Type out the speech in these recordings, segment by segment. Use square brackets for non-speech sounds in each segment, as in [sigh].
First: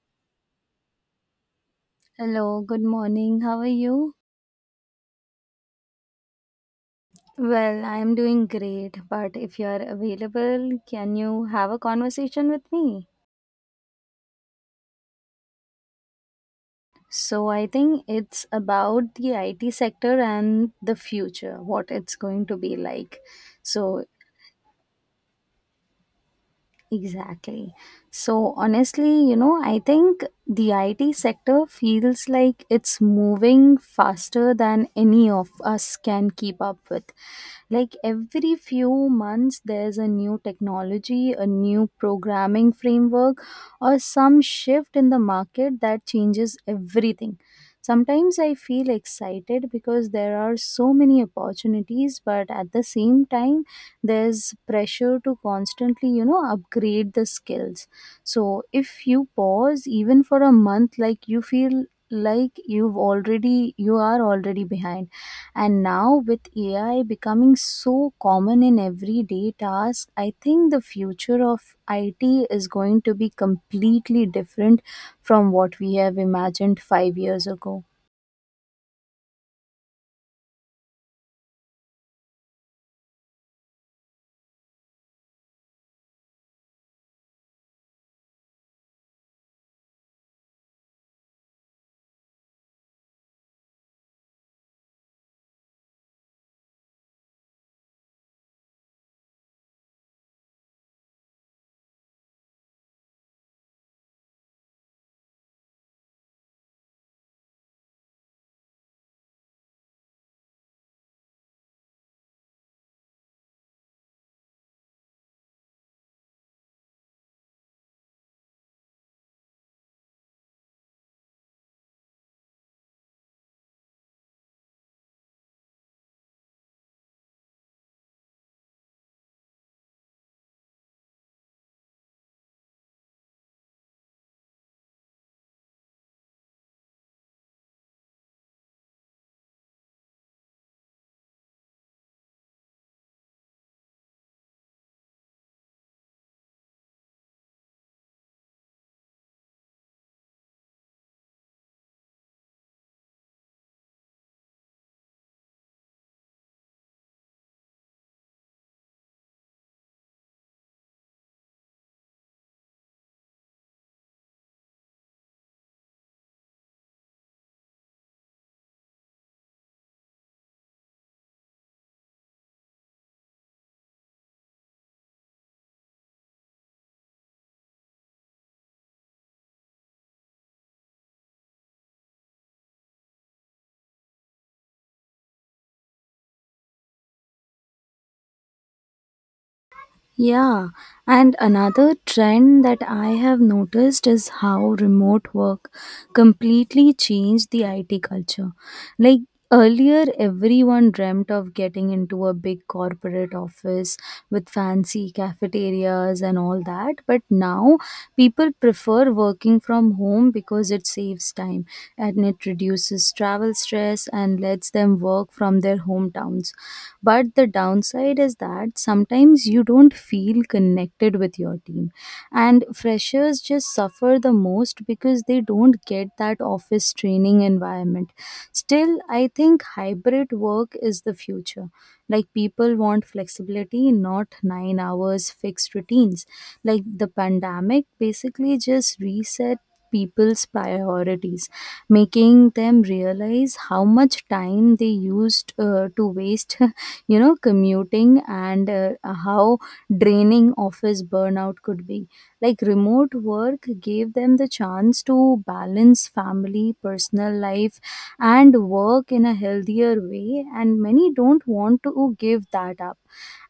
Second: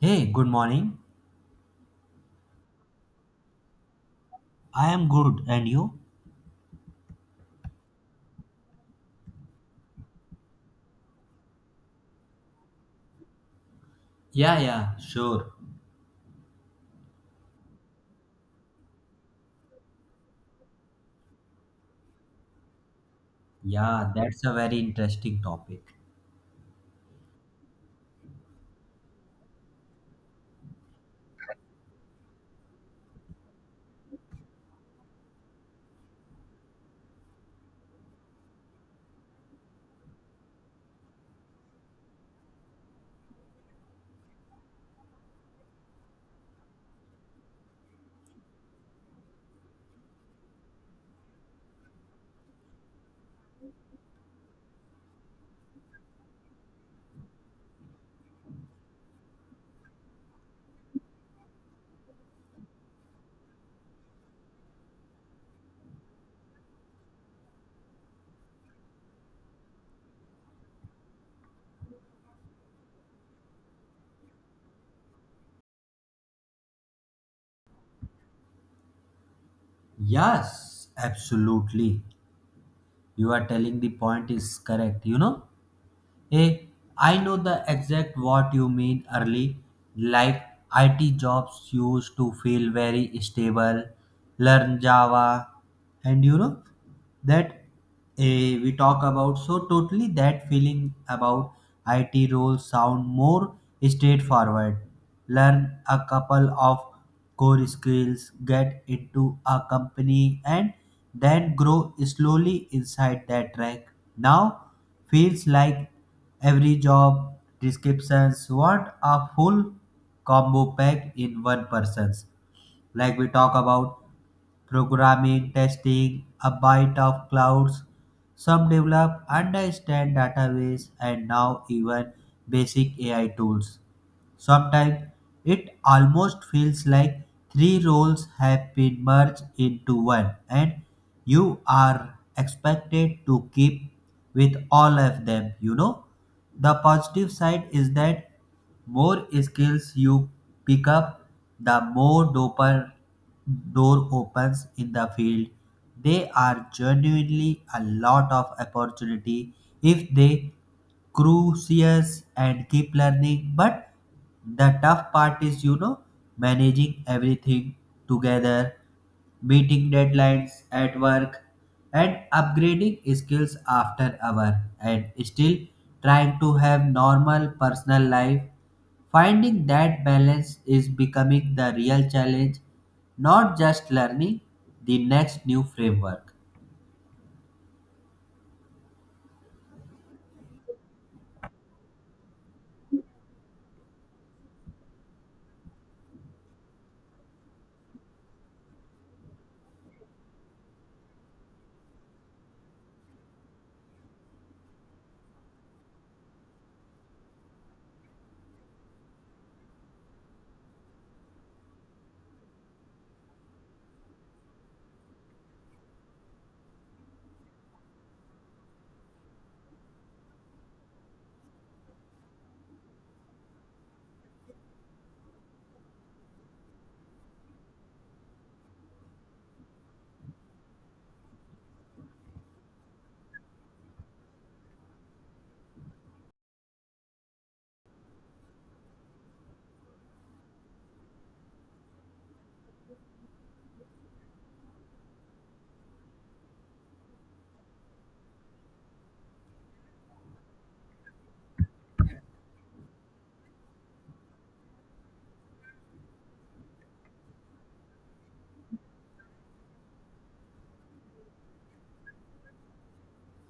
Hey, good morning. Hello, good morning. How are you? I am good, and you? Well, I am doing great, but if you are available, can you have a conversation with me? Yeah, yeah, sure. So, I think it's about the IT sector and the future, what it's going to be like. So, Yeah, that's a very interesting topic. exactly. So, honestly, I think the IT sector feels like it's moving faster than any of us can keep up with. Like every few months there's a new technology, a new programming framework, or some shift in the market that changes everything. Sometimes I feel excited because there are so many opportunities, but at the same time there's pressure to constantly, upgrade the skills. So if you pause even for a month, like you feel like you are already behind. And now with AI becoming so common in everyday tasks, I think the future of IT is going to be completely different from what we have imagined 5 years ago. Yes, absolutely. You are telling the point is correct, you know? Hey, I know the exact what you mean early. Like IT jobs used to feel very stable, learn Java, and you know that we talk about. So totally that feeling about IT roles sound more straightforward. Learn a couple of core skills, get into a company, and then grow slowly inside that track. Now feels like every job descriptions. What a full combo pack in one person's. Like we talk about programming, testing, a bite of clouds. Some develop, understand database, and now even basic AI tools. Sometimes it almost feels like three roles have been merged into one, and you are expected to keep with all of them, you know. The positive side is that more skills you pick up, the more doper door opens in the field. They are genuinely a lot of opportunity if they crucius and keep learning, but the tough part is, you know, managing everything together, meeting deadlines at work and upgrading skills after hour, and still trying to have normal personal life. Finding that balance is becoming the real challenge, not just learning the next new framework. Yeah, and another trend that I have noticed is how remote work completely changed the IT culture. Like earlier, everyone dreamt of getting into a big corporate office with fancy cafeterias and all that, but now people prefer working from home because it saves time and it reduces travel stress and lets them work from their hometowns. But the downside is that sometimes you don't feel connected with your team. And freshers just suffer the most because they don't get that office training environment. Still, I think hybrid work is the future. Like people want flexibility, not 9 hours fixed routines. Like the pandemic basically just reset people's priorities, making them realize how much time they used to waste [laughs] you know commuting, and how draining office burnout could be. Like remote work gave them the chance to balance family personal life and work in a healthier way, and many don't want to give that up.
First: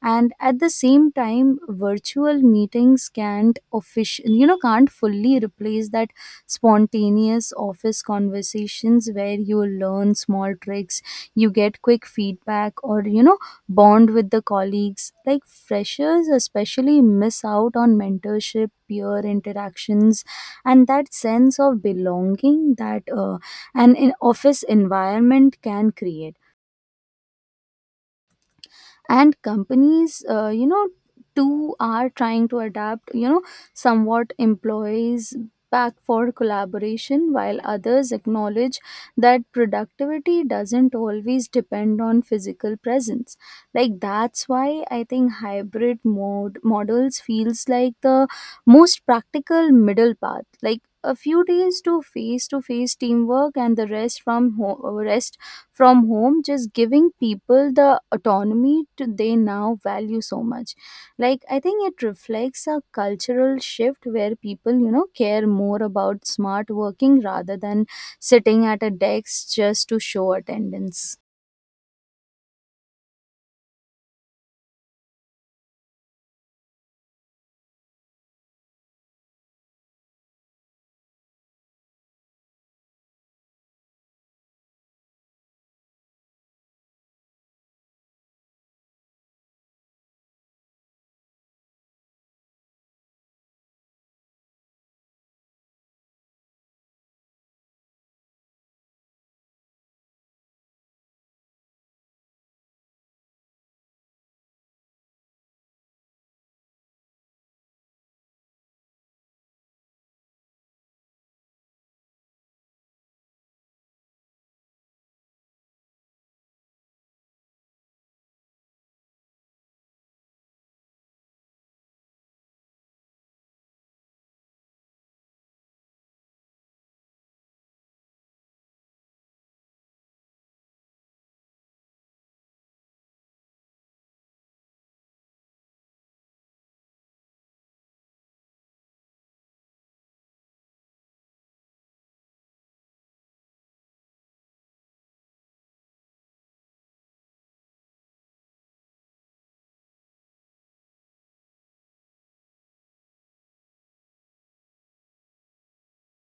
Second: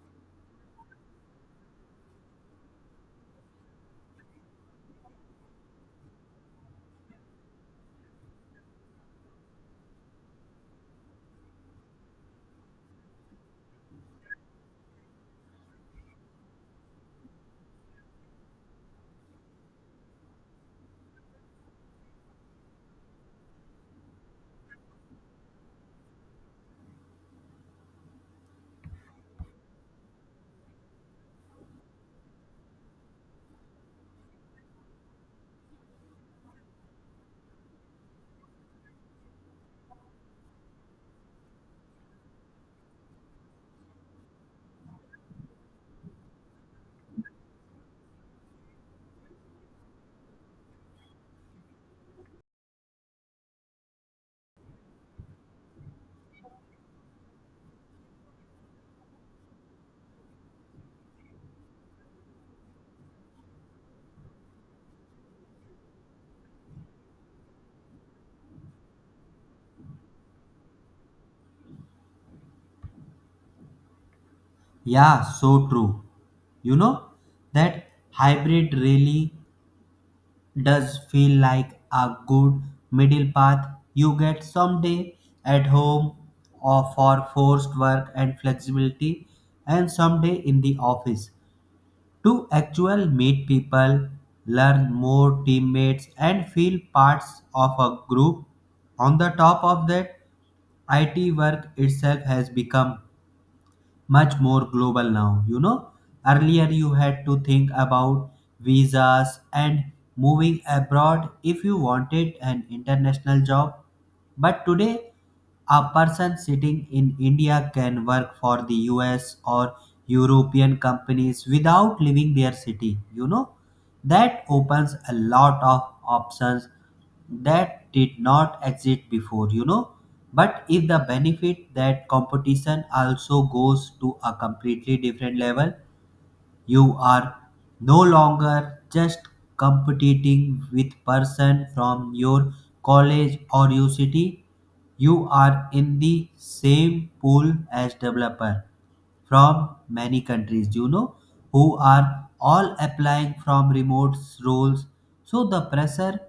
And at the same time, virtual meetings can't official you know can't fully replace that spontaneous office conversations where you learn small tricks, you get quick feedback, or, you know, bond with the colleagues. Like freshers, especially, miss out on mentorship, peer interactions, and that sense of belonging that an in- office environment can create. And companies you know too are trying to adapt, you know, somewhat employees back for collaboration, while others acknowledge that productivity doesn't always depend on physical presence. Like that's why I think hybrid mode models feels like the most practical middle path, like a few days to face teamwork and the rest from home, just giving people the autonomy to they now value so much. Like I think it reflects a cultural shift where people, care more about smart working rather than sitting at a desk just to show attendance. Yeah, so true. You know, that hybrid really does feel like a good middle path. You get someday at home or for forced work and flexibility, and someday in the office to actual meet people, learn more teammates, and feel parts of a group. On the top of that, IT work itself has become much more global now. You know, earlier you had to think about visas and moving abroad if you wanted an international job, but today, a person sitting in India can work for the US or European companies without leaving their city. You know, that opens a lot of options that did not exist before, you know. But if the benefit that competition also goes to a completely different level, you are no longer just competing with person from your college or your city. You are in the same pool as developer from many countries, you know, who are all applying from remote roles. So the pressure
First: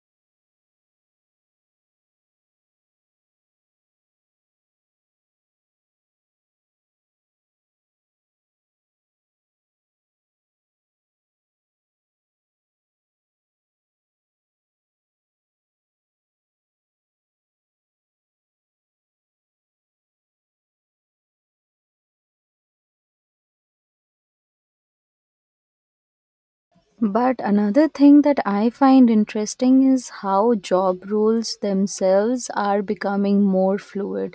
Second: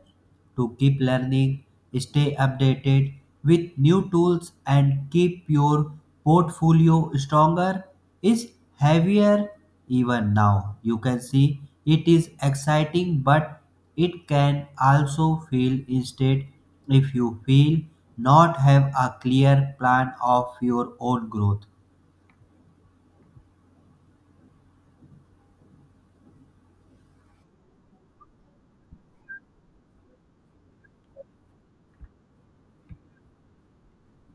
to keep learning, stay updated with new tools, and keep your portfolio stronger is heavier even now. You can see it is exciting, but it can also feel instead if you feel not have a clear plan of your own growth. But another thing that I find interesting is how job roles themselves are becoming more fluid.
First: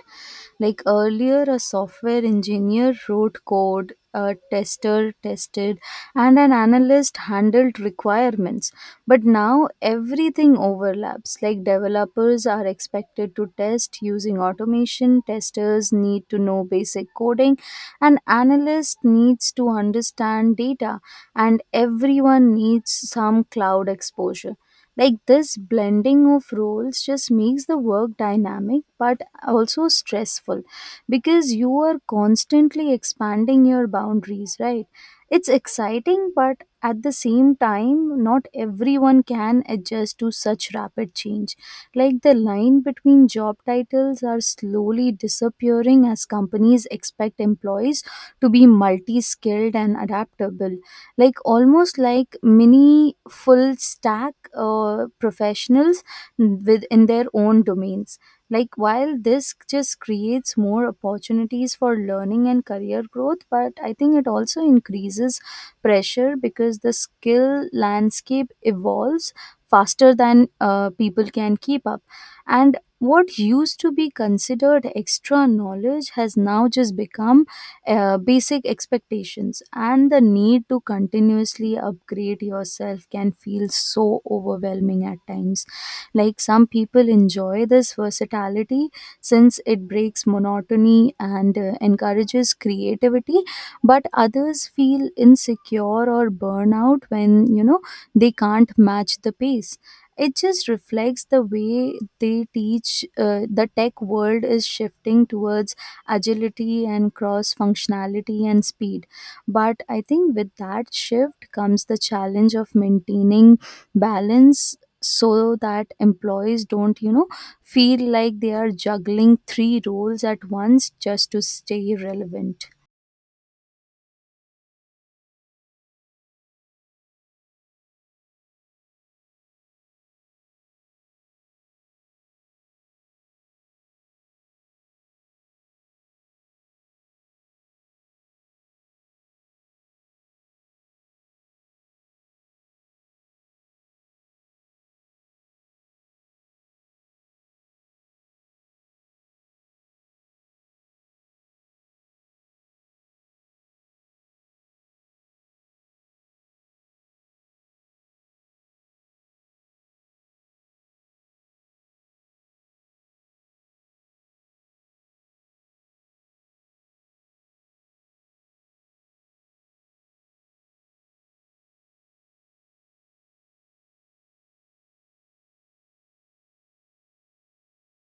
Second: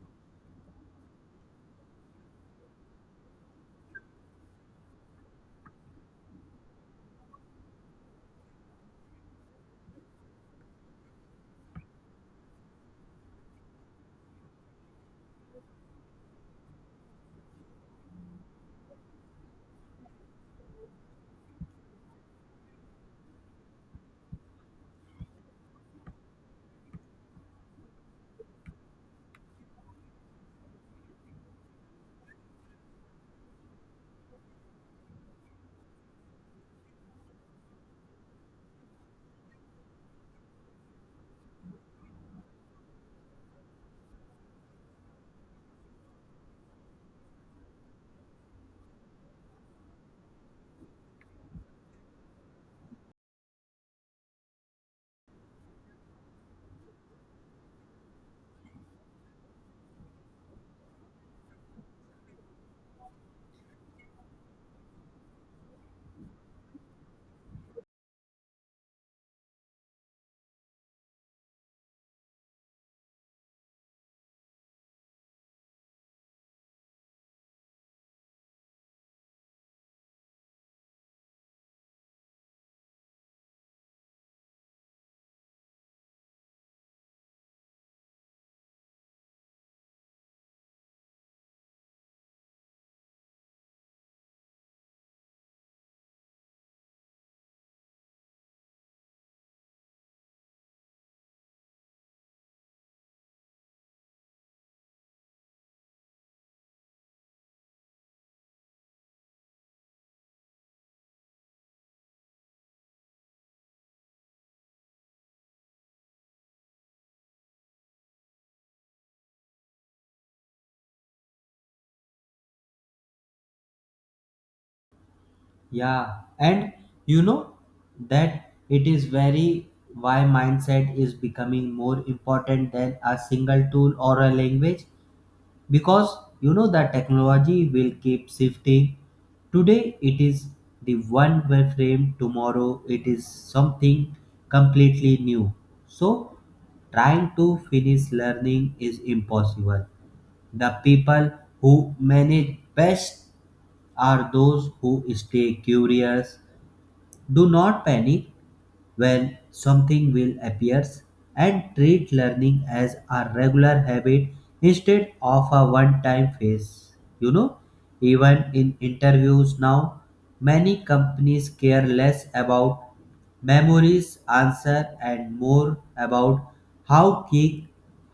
Like earlier, a software engineer wrote code, a tester tested, and an analyst handled requirements. But now everything overlaps. Like developers are expected to test using automation, testers need to know basic coding, and analyst needs to understand data, and everyone needs some cloud exposure. Like this blending of roles just makes the work dynamic but also stressful because you are constantly expanding your boundaries, right? It's exciting, but at the same time, not everyone can adjust to such rapid change. Like the line between job titles are slowly disappearing as companies expect employees to be multi skilled and adaptable, like almost like mini full stack professionals within their own domains. Like while this just creates more opportunities for learning and career growth, but I think it also increases pressure because the skill landscape evolves faster than people can keep up. And what used to be considered extra knowledge has now just become basic expectations, and the need to continuously upgrade yourself can feel so overwhelming at times. Like some people enjoy this versatility since it breaks monotony and encourages creativity, but others feel insecure or burnout when, they can't match the pace. It just reflects the way they teach the tech world is shifting towards agility and cross functionality and speed. But I think with that shift comes the challenge of maintaining balance so that employees don't, you know, feel like they are juggling three roles at once just to stay relevant. Yeah, and you know that it is very why mindset is becoming more important than a single tool or a language, because you know the technology will keep shifting. Today it is the one frame; tomorrow it is something completely new. So trying to finish learning is impossible. The people who manage best are those who stay curious, do not panic when something will appears, and treat learning as a regular habit instead of a one-time phase. You know, even in interviews now, many companies care less about memories, answer, and more about how kick,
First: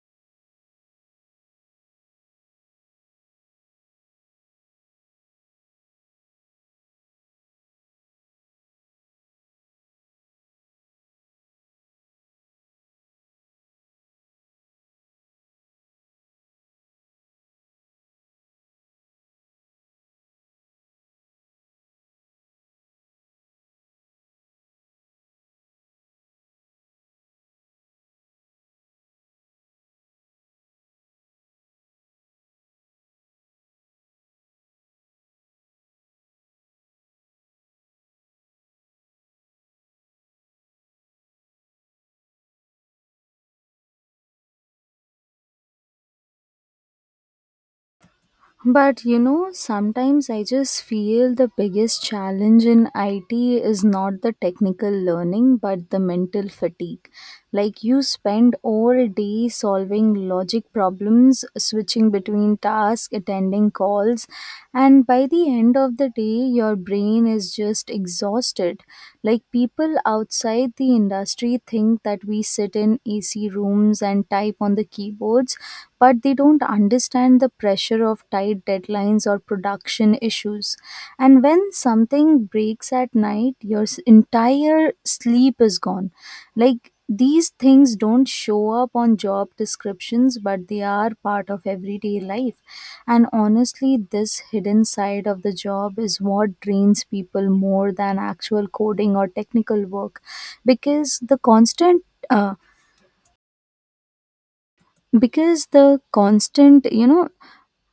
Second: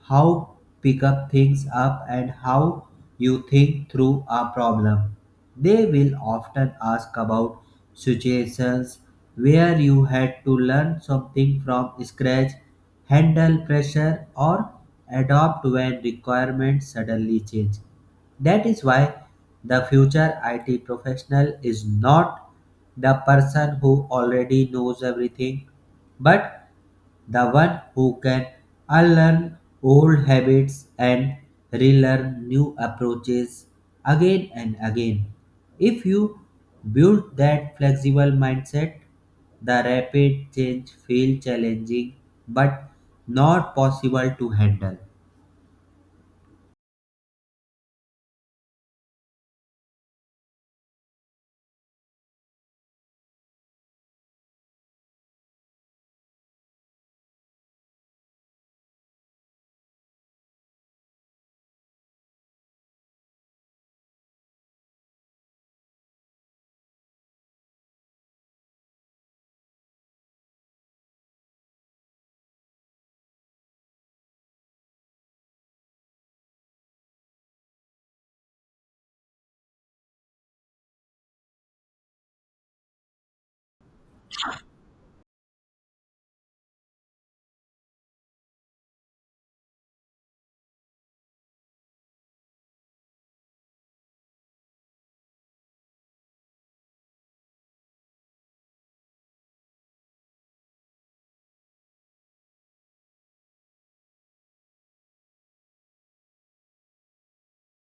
how pick up things up, and how you think through a problem. They will often ask about situations where you had to learn something from scratch, handle pressure, or adapt when requirements suddenly change. That is why the future IT professional is not the person who already knows everything, but the one who can unlearn old habits and relearn new approaches again and again. If you build that flexible mindset, the rapid change feels challenging but not possible to handle. But you know, sometimes I just feel the biggest challenge in IT is not the technical learning but the mental fatigue. Like, you spend all day solving logic problems, switching between tasks, attending calls, and by the end of the day your brain is just exhausted. Like people outside the industry think that we sit in ac rooms and type on the keyboards, but they don't understand the pressure of tight deadlines or production issues. And when something breaks at night, entire sleep is gone. Like these things don't show up on job descriptions, but they are part of everyday life. And honestly, this hidden side of the job is what drains people more than actual coding or technical work, because uh, the constant,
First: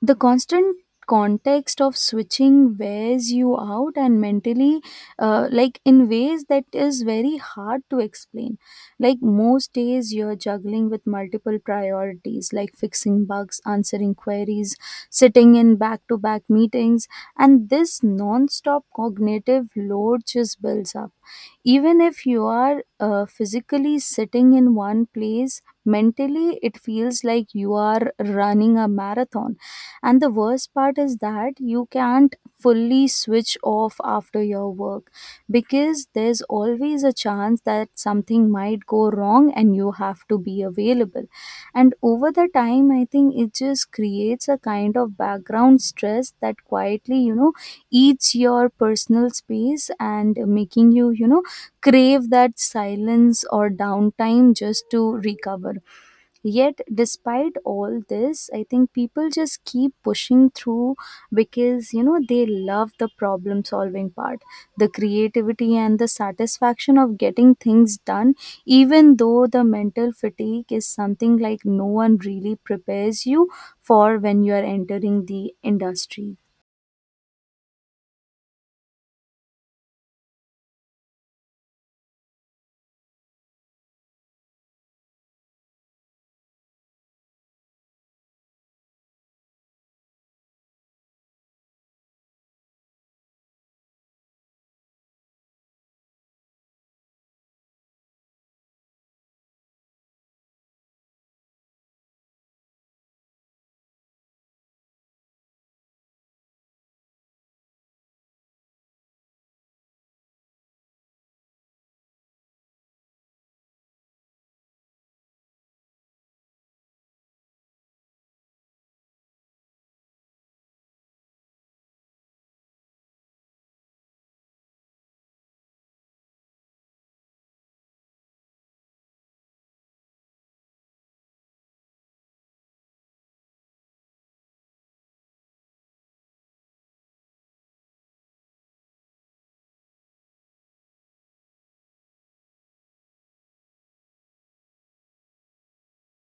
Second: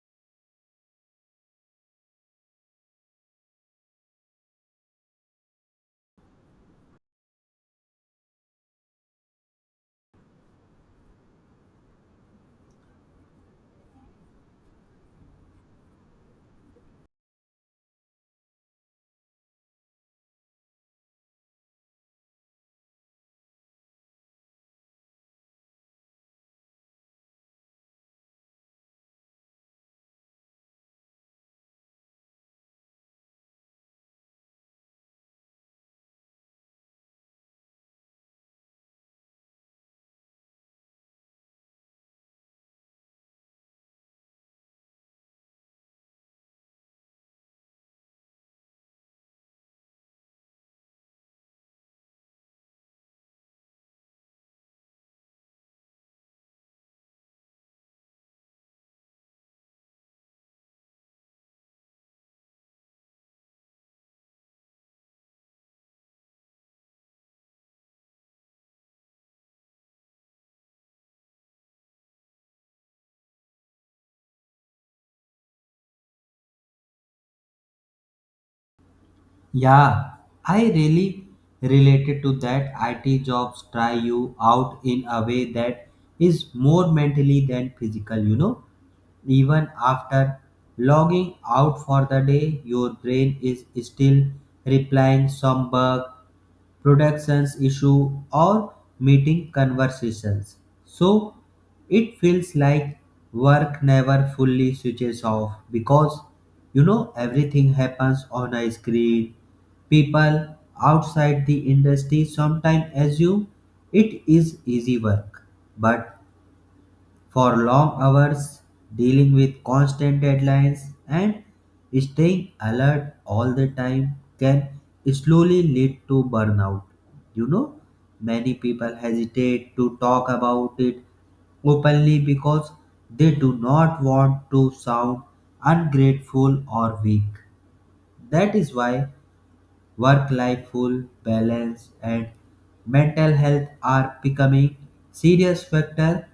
the constant context of switching wears you out, and mentally like in ways that is very hard to explain. Like most days you're juggling with multiple priorities, like fixing bugs, answering queries, sitting in back to back meetings, and this non stop cognitive load just builds up. Even if you are physically sitting in one place, mentally it feels like you are running a marathon. And the worst part is that you can't fully switch off after your work because there's always a chance that something might go wrong and you have to be available. And over the time I think it just creates a kind of background stress that quietly, eats your personal space and making you you know crave that silence or downtime just to recover. Yet, despite all this, I think people just keep pushing through because, you know, they love the problem solving part, the creativity, and the satisfaction of getting things done, even though the mental fatigue is something like no one really prepares you for when you are entering the industry. Yeah, I really related to that. IT jobs try you out in a way that is more mentally than physical, you know. Even after logging out for the day, your brain is still replying some bug, productions issue, or meeting conversations. So it feels like work never fully switches off, because you know everything happens on a screen. People outside the industry sometimes assume it is easy work, but for long hours, dealing with constant deadlines, and staying alert all the time can slowly lead to burnout. You know, many people hesitate to talk about it openly because they do not want to sound ungrateful or weak. That is why work-life full balance, and mental health are becoming serious factor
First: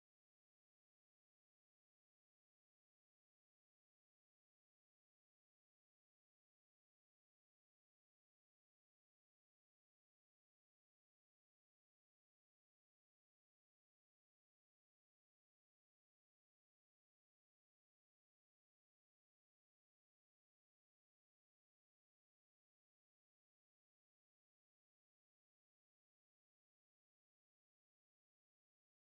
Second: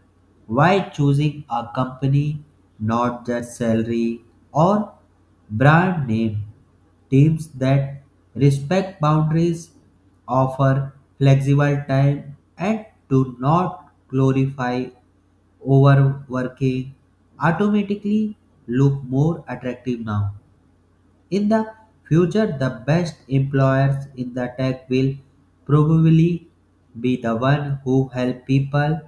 why choosing a company, not just salary or brand name. Teams that respect boundaries, offer flexible time, and do not glorify overworking automatically look more attractive now. In the future, the best employers in the tech will probably be the one who help people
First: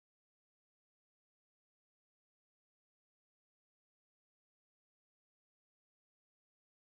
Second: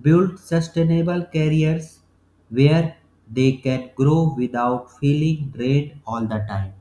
build sustainable careers where they can grow without feeling drained all the time.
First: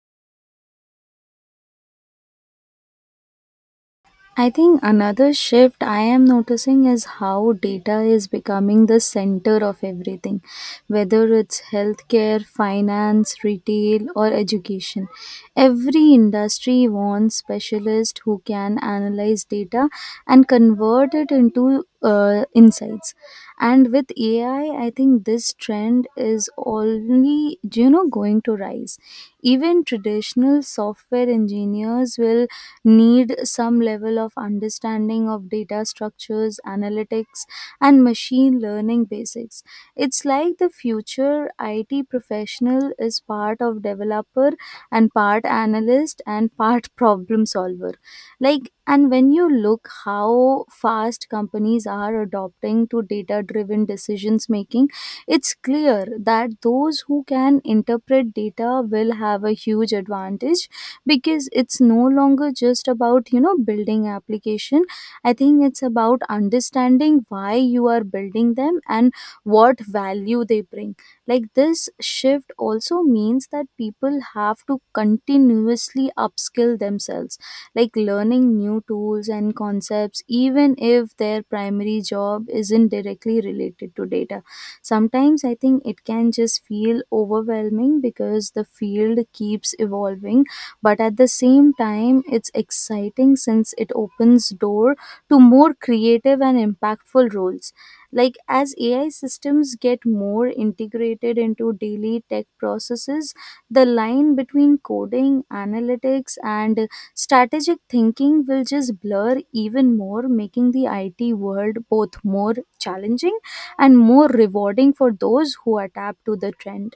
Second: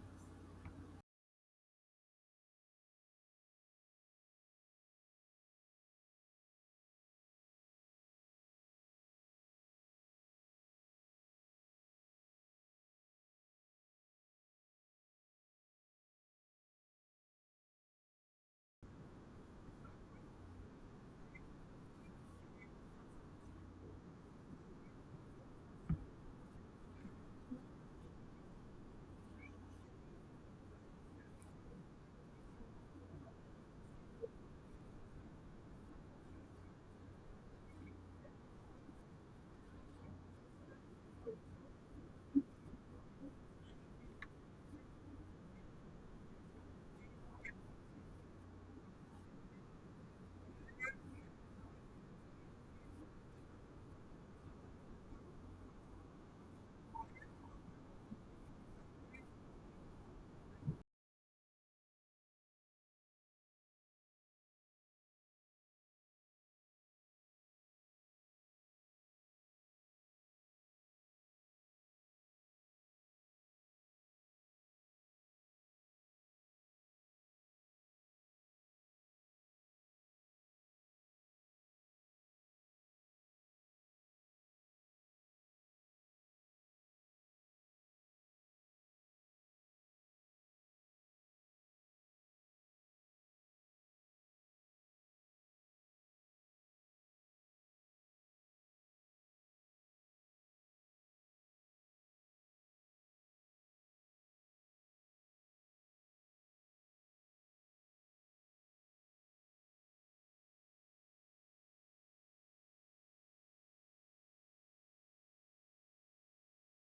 I think another shift I am noticing is how data is becoming the center of everything, whether it's healthcare, finance, retail, or education. Every industry wants specialists who can analyze data and convert it into insights. And with AI, I think this trend is only, going to rise. Even traditional software engineers will need some level of understanding of data structures, analytics, and machine learning basics. It's like the future IT professional is part of developer and part analyst and part [laughs] problem solver. Like, and when you look how fast companies are adopting to data driven decisions making, it's clear that those who can interpret data will have a huge advantage because it's no longer just about, building application. I think it's about understanding why you are building them and what value they bring. Like this shift also means that people have to continuously upskill themselves, like learning new tools and concepts even if their primary job isn't directly related to data. Sometimes I think it can just feel overwhelming because the field keeps evolving, but at the same time it's exciting since it opens door to more creative and impactful roles. Like as AI systems get more integrated into daily tech processes, the line between coding, analytics, and strategic thinking will just blur even more, making the IT world both more challenging and more rewarding for those who adapt to the trend.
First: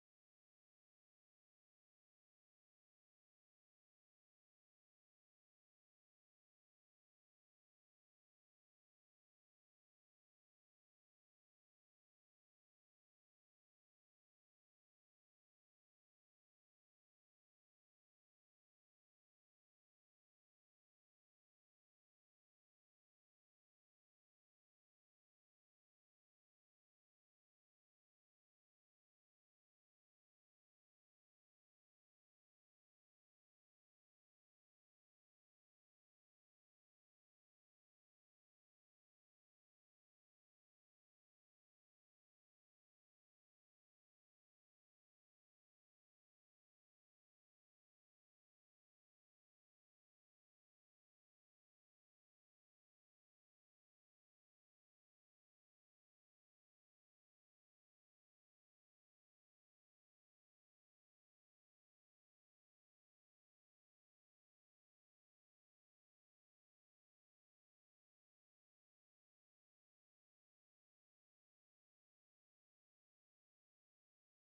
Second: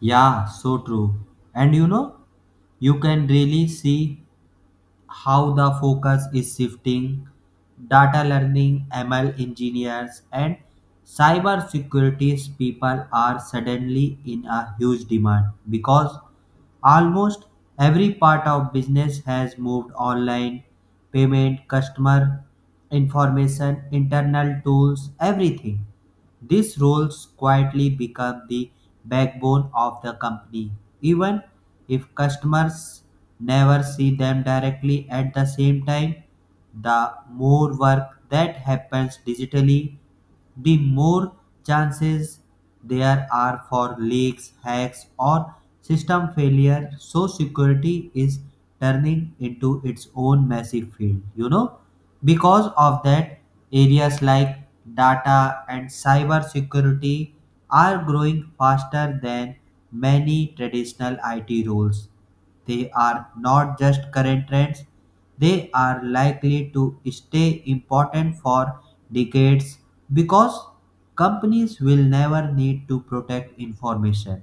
Yeah, so true. And you know, you can really see how the focus is shifting. Data learning, ML engineers, and cybersecurity people are suddenly in a huge demand, because almost every part of business has moved online: payment, customer information, internal tools, everything. These roles quietly become the backbone of the company, even if customers never see them directly at the same time. The more work that happens digitally, the more chances there are for leaks, hacks, or system failure. So, security is turning into its own massive field, you know. Because of that, areas like data and cyber security are growing faster than many traditional IT roles. They are not just current trends, they are likely to stay important for decades because companies will never need to protect information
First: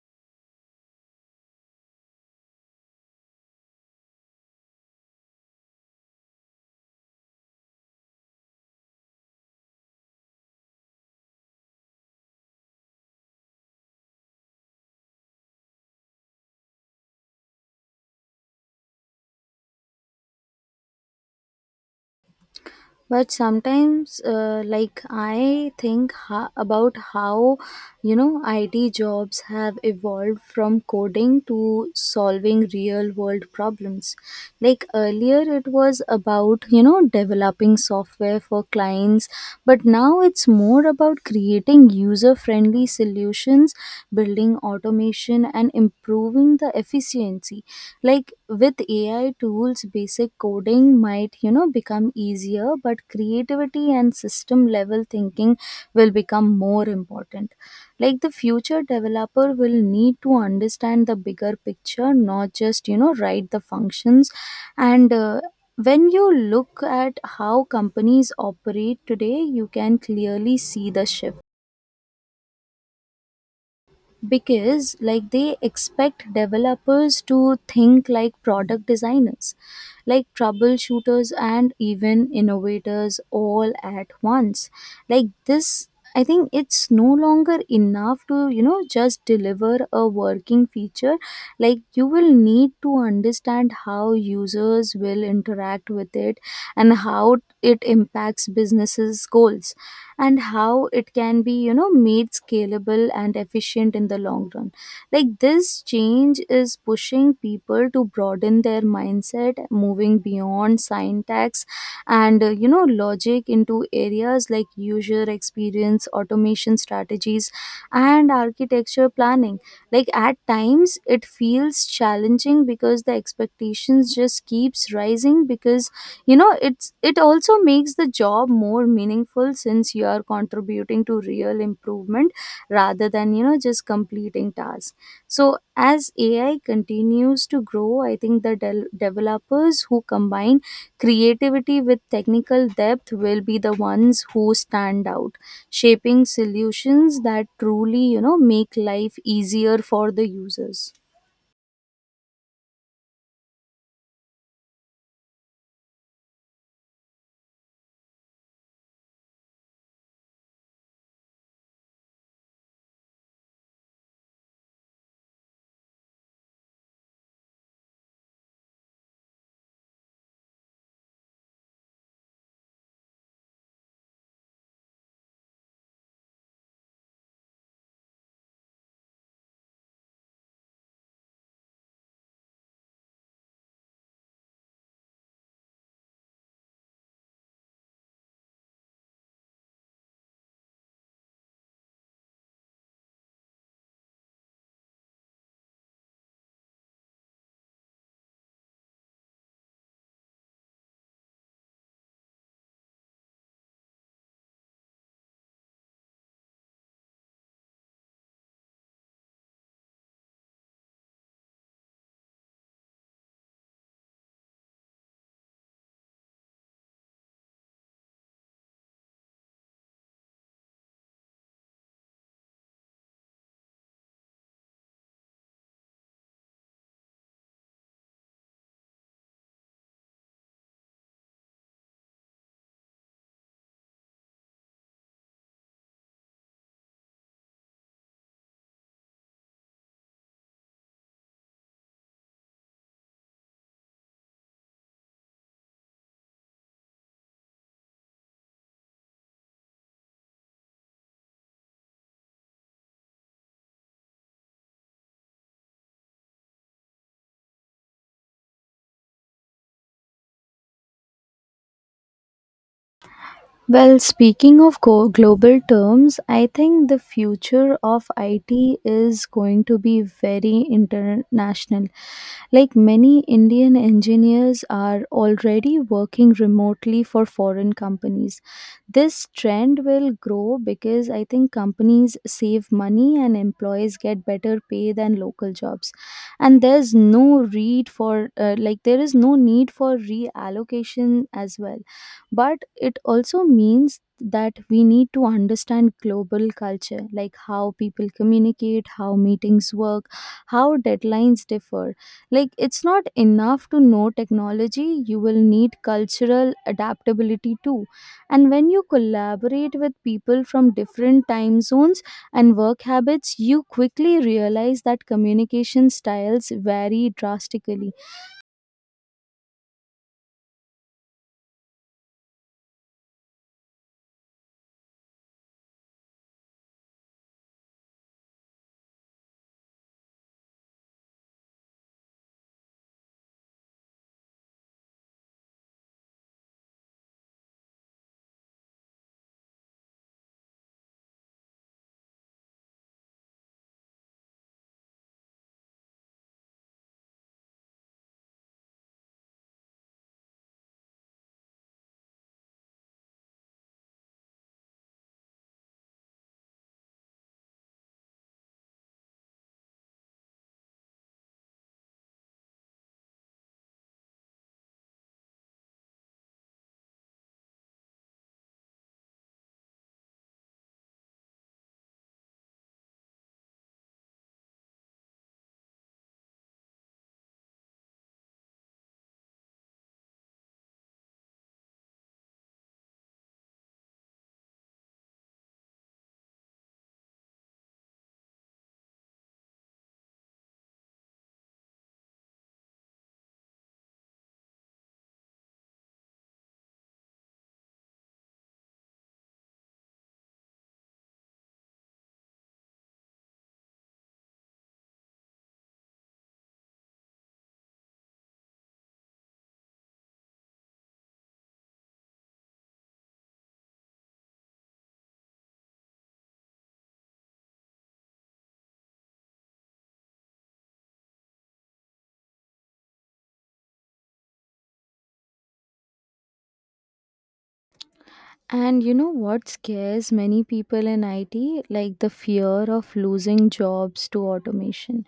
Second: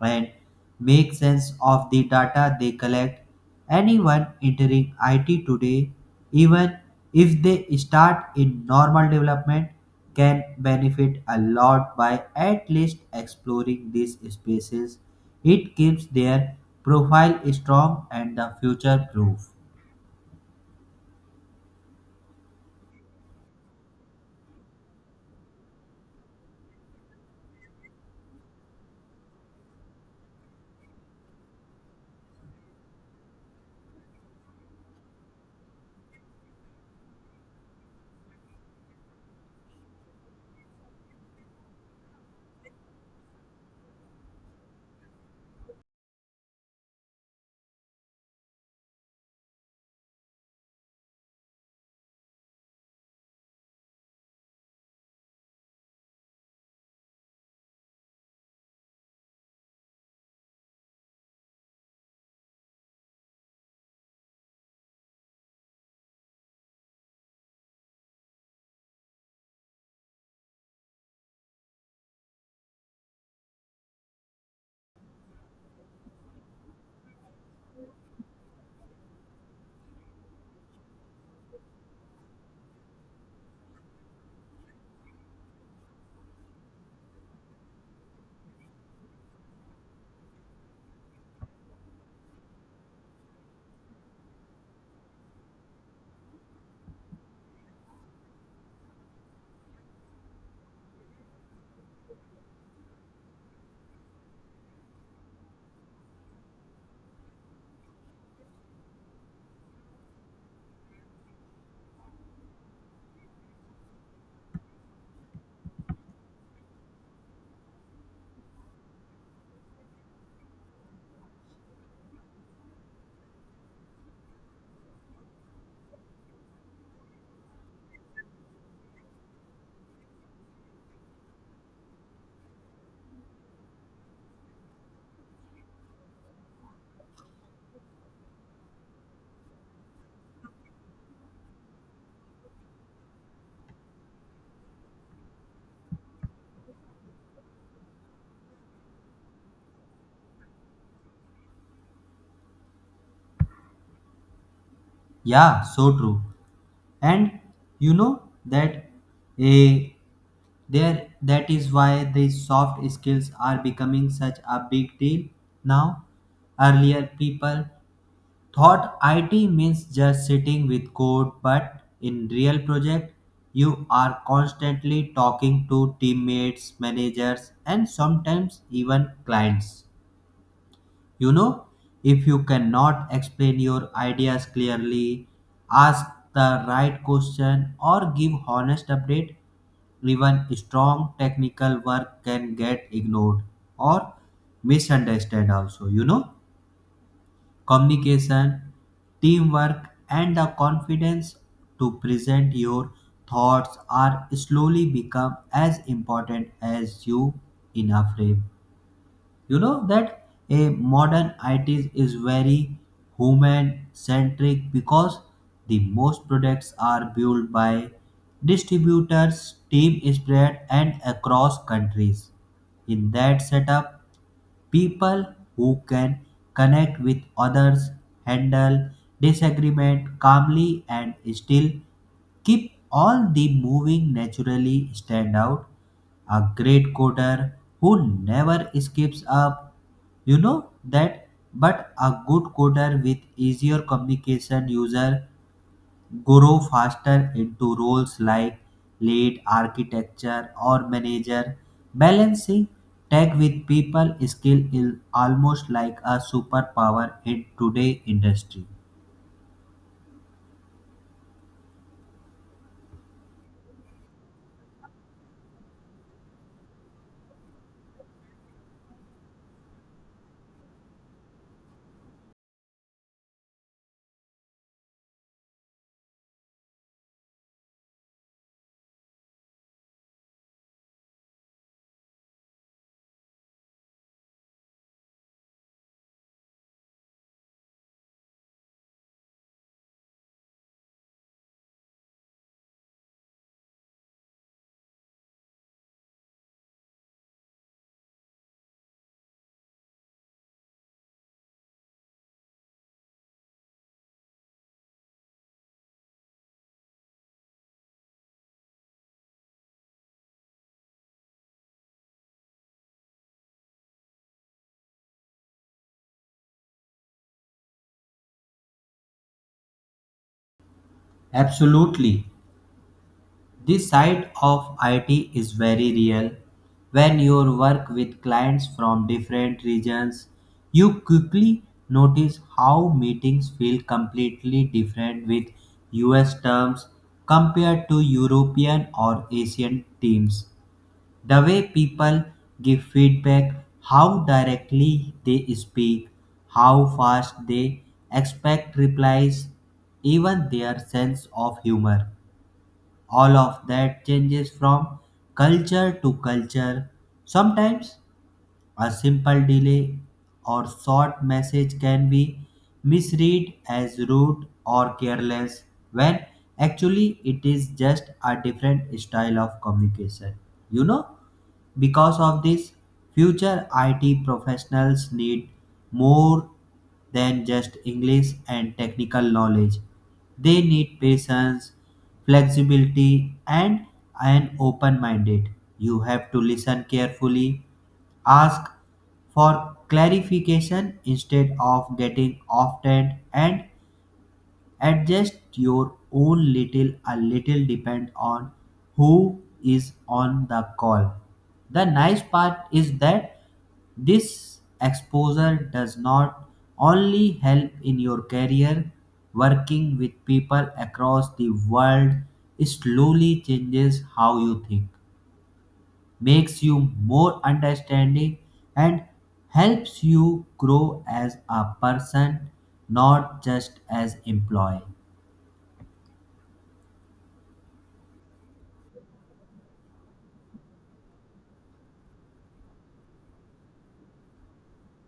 and make sense of the data they collect. Anyone entering IT today, even if they start in normal development, can benefit a lot by at least exploring these spaces. It keeps their profile strong and the future proof. But sometimes about how, you know, IT jobs have evolved from coding to solving real world problems. Like earlier it was about, developing software for clients, but now it's more about creating user friendly solutions, building automation, and improving the efficiency. Like with AI tools, basic coding might, become easier, but creativity and system level thinking will become more important. Like the future developer will need to understand the bigger picture, not just, write the functions. And when you look at how companies operate today, you can clearly see the shift because, like, they expect developers to think like product designers, like troubleshooters, and even innovators all at once. Like this, I think it's no longer enough to, you know, just deliver a working feature. Like you will need to understand how users will interact with it, and how it impacts businesses' goals, and how it can be, you know, made scalable and efficient in the long run. Like this change is pushing people to broaden their mindset, moving beyond syntax and you know logic into areas like user experience, automation strategies, and architecture planning. Like at times, it feels challenging because the expectations just keeps rising, because, it's it also makes the job more meaningful since you are contributing to real improvement rather than, just completing tasks. So as AI continues to grow, I think developers who combine creativity with technical depth will be the ones who stand out, shaping solutions that truly, make life easier for the users. Yeah, so true. And you know that a there that is why the soft skills are becoming such a big deal now. Earlier people thought IT means just sitting with code, but in real project you are constantly talking to teammates, managers, and sometimes even clients. You know, if you cannot explain your ideas clearly, ask the right question, or give honest update, even strong technical work can get ignored or misunderstood. Also, you know, communication, teamwork, and the confidence to present your thoughts are slowly become as important as you in a frame. You know that a modern it is very human centric, because the most products are built by distributors team spread and across countries. In that setup, people who can connect with others, handle disagreement calmly, and still keep all the moving naturally stand out. A great coder who never skips up, you know that, but a good coder with easier communication user grow faster into roles like lead architecture or manager. Balancing tech with people skill is almost like a superpower in today industry. Well, speaking of global terms, I think the future of IT is going to be very international. Like many Indian engineers are already working remotely for foreign companies. This trend will grow because I think companies save money and employees get better pay than local jobs. And there's no need for like there is no need for reallocation as well. But it also means that we need to understand global culture, like how people communicate, how meetings work, how deadlines differ. Like it's not enough to know technology, you will need cultural adaptability too. And when you collaborate with people from different time zones and work habits, you quickly realize that communication styles vary drastically. Absolutely. This side of it is very real. When you work with clients from different regions, you quickly notice how meetings feel completely different with US terms compared to European or Asian teams. The way people give feedback, how directly they speak, how fast they expect replies, even their sense of humor, all of that changes from culture to culture. Sometimes a simple delay or short message can be misread as rude or careless, when actually it is just a different style of communication, you know? Because of this, future IT professionals need more than just English and technical knowledge. They need patience, flexibility, and an open minded. You have to listen carefully, ask for clarification instead of getting offended, and adjust your own little a little depend on who is on the call. The nice part is that this exposure does not only help in your career, working with people across the world slowly changes how you think, makes you more understanding, and helps you grow as a person, not just as employee. And you know what scares many people in IT? Like the fear of losing jobs to automation.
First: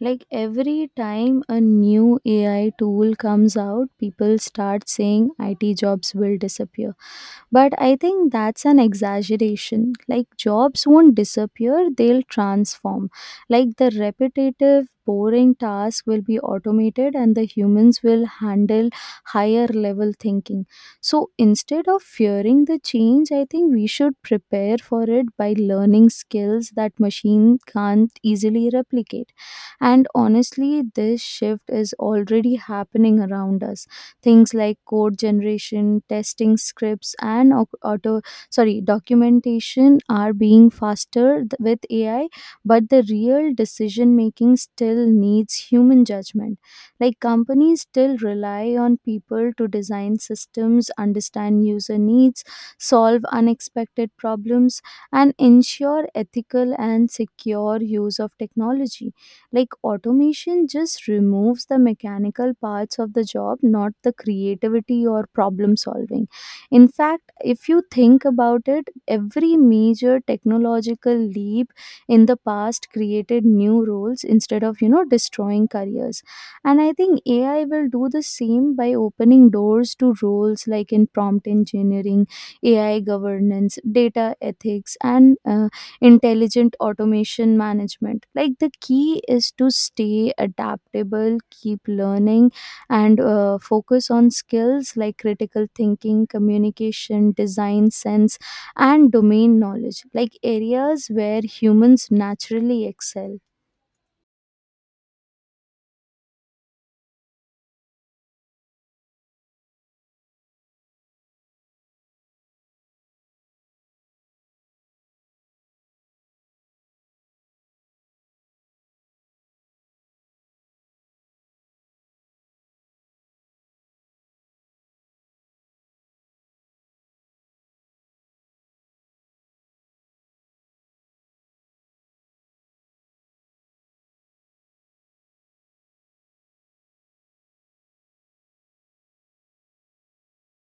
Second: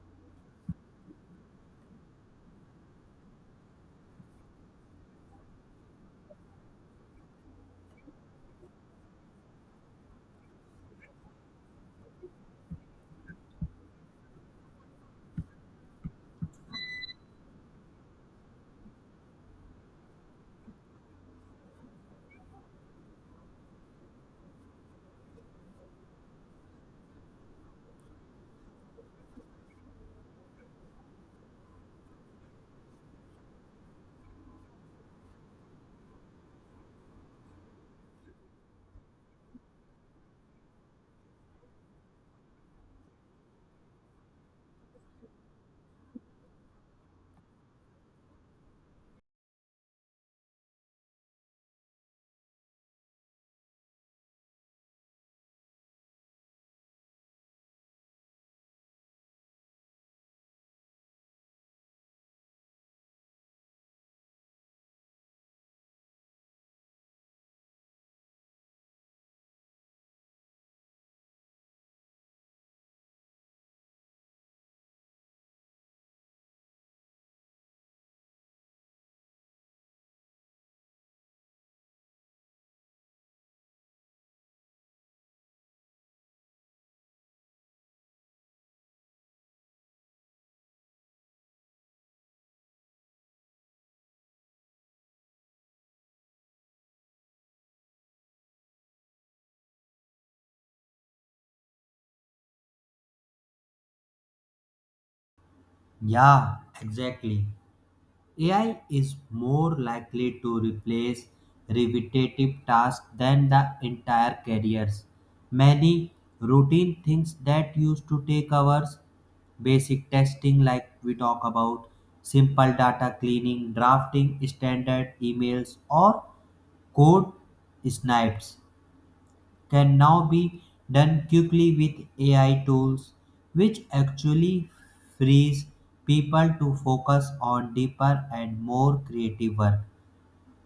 Like every time a new AI tool comes out, people start saying IT jobs will disappear. But I think that's an exaggeration. Like jobs won't disappear, they'll transform. Like the repetitive, boring task will be automated and the humans will handle higher level thinking. So instead of fearing the change, I think we should prepare for it by learning skills that machine can't easily replicate. And honestly, this shift is already happening around us. Things like code generation, testing scripts, and au- auto sorry documentation are being faster with AI, but the real decision making still needs human judgment. Like companies still rely on people to design systems, understand user needs, solve unexpected problems, and ensure ethical and secure use of technology. Like automation just removes the mechanical parts of the job, not the creativity or problem solving. In fact, if you think about it, every major technological leap in the past created new roles instead of, you know, destroying careers. And I think AI will do the same by opening doors to roles like in prompt engineering, AI governance, data ethics, and intelligent automation management. Like the key is to stay adaptable, keep learning, and focus on skills like critical thinking, communication, design sense, and domain knowledge, like areas where humans naturally excel. Yeah, exactly. AI is more likely to replace repetitive tasks than the entire careers. Many routine things that used to take hours, basic testing like we talk about, simple data cleaning, drafting standard emails, or code snipes, can now be done quickly with AI tools, which actually frees people to focus on deeper and more creative work.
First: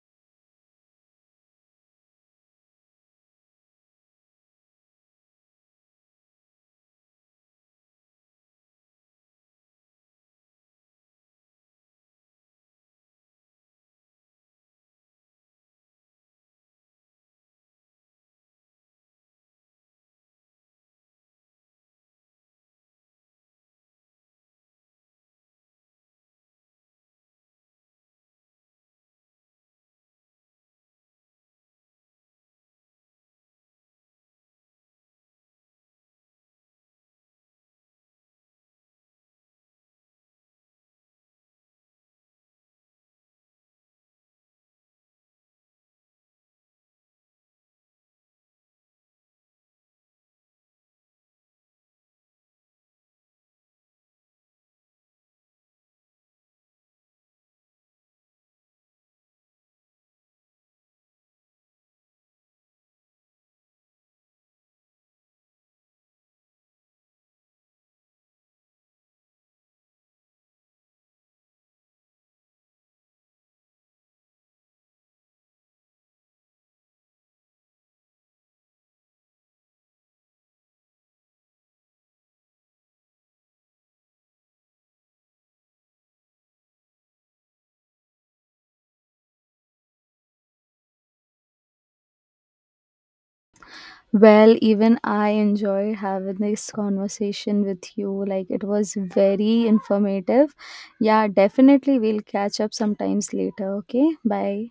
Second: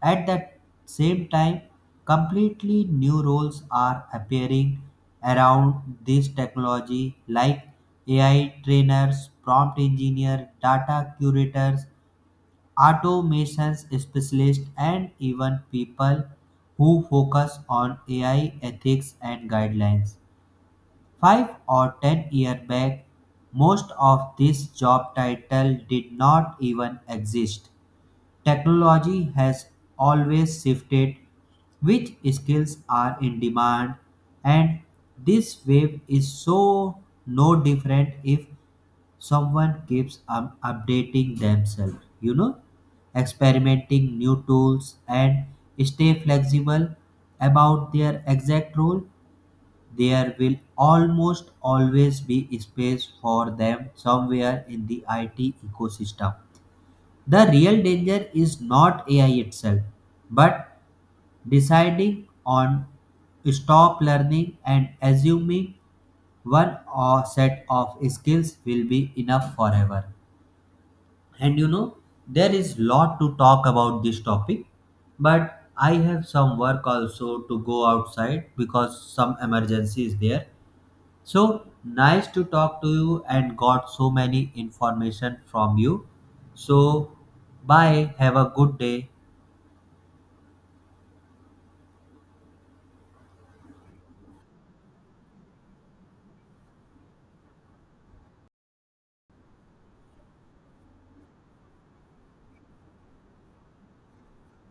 At the same time, completely new roles are appearing around this technology, like AI trainers, prompt engineer, data curators, automations specialists, and even people who focus on AI ethics and guidelines. 5 or 10 years back, most of this job title did not even exist. Technology has always shifted which skills are in demand, and this wave is so no different. If someone keeps updating themselves, you know, experimenting new tools and stay flexible about their exact role, there will almost always be space for them somewhere in the IT ecosystem. The real danger is not AI itself, but deciding on stop learning and assuming one or set of skills will be enough forever. And you know, there is lot to talk about this topic, but I have some work also to go outside because some emergency is there. So, nice to talk to you and got so many information from you. So, bye, have a good day. Well, even I enjoyed having this conversation with you. Like, it was very informative. Yeah, definitely we'll catch up sometimes later. Okay, bye.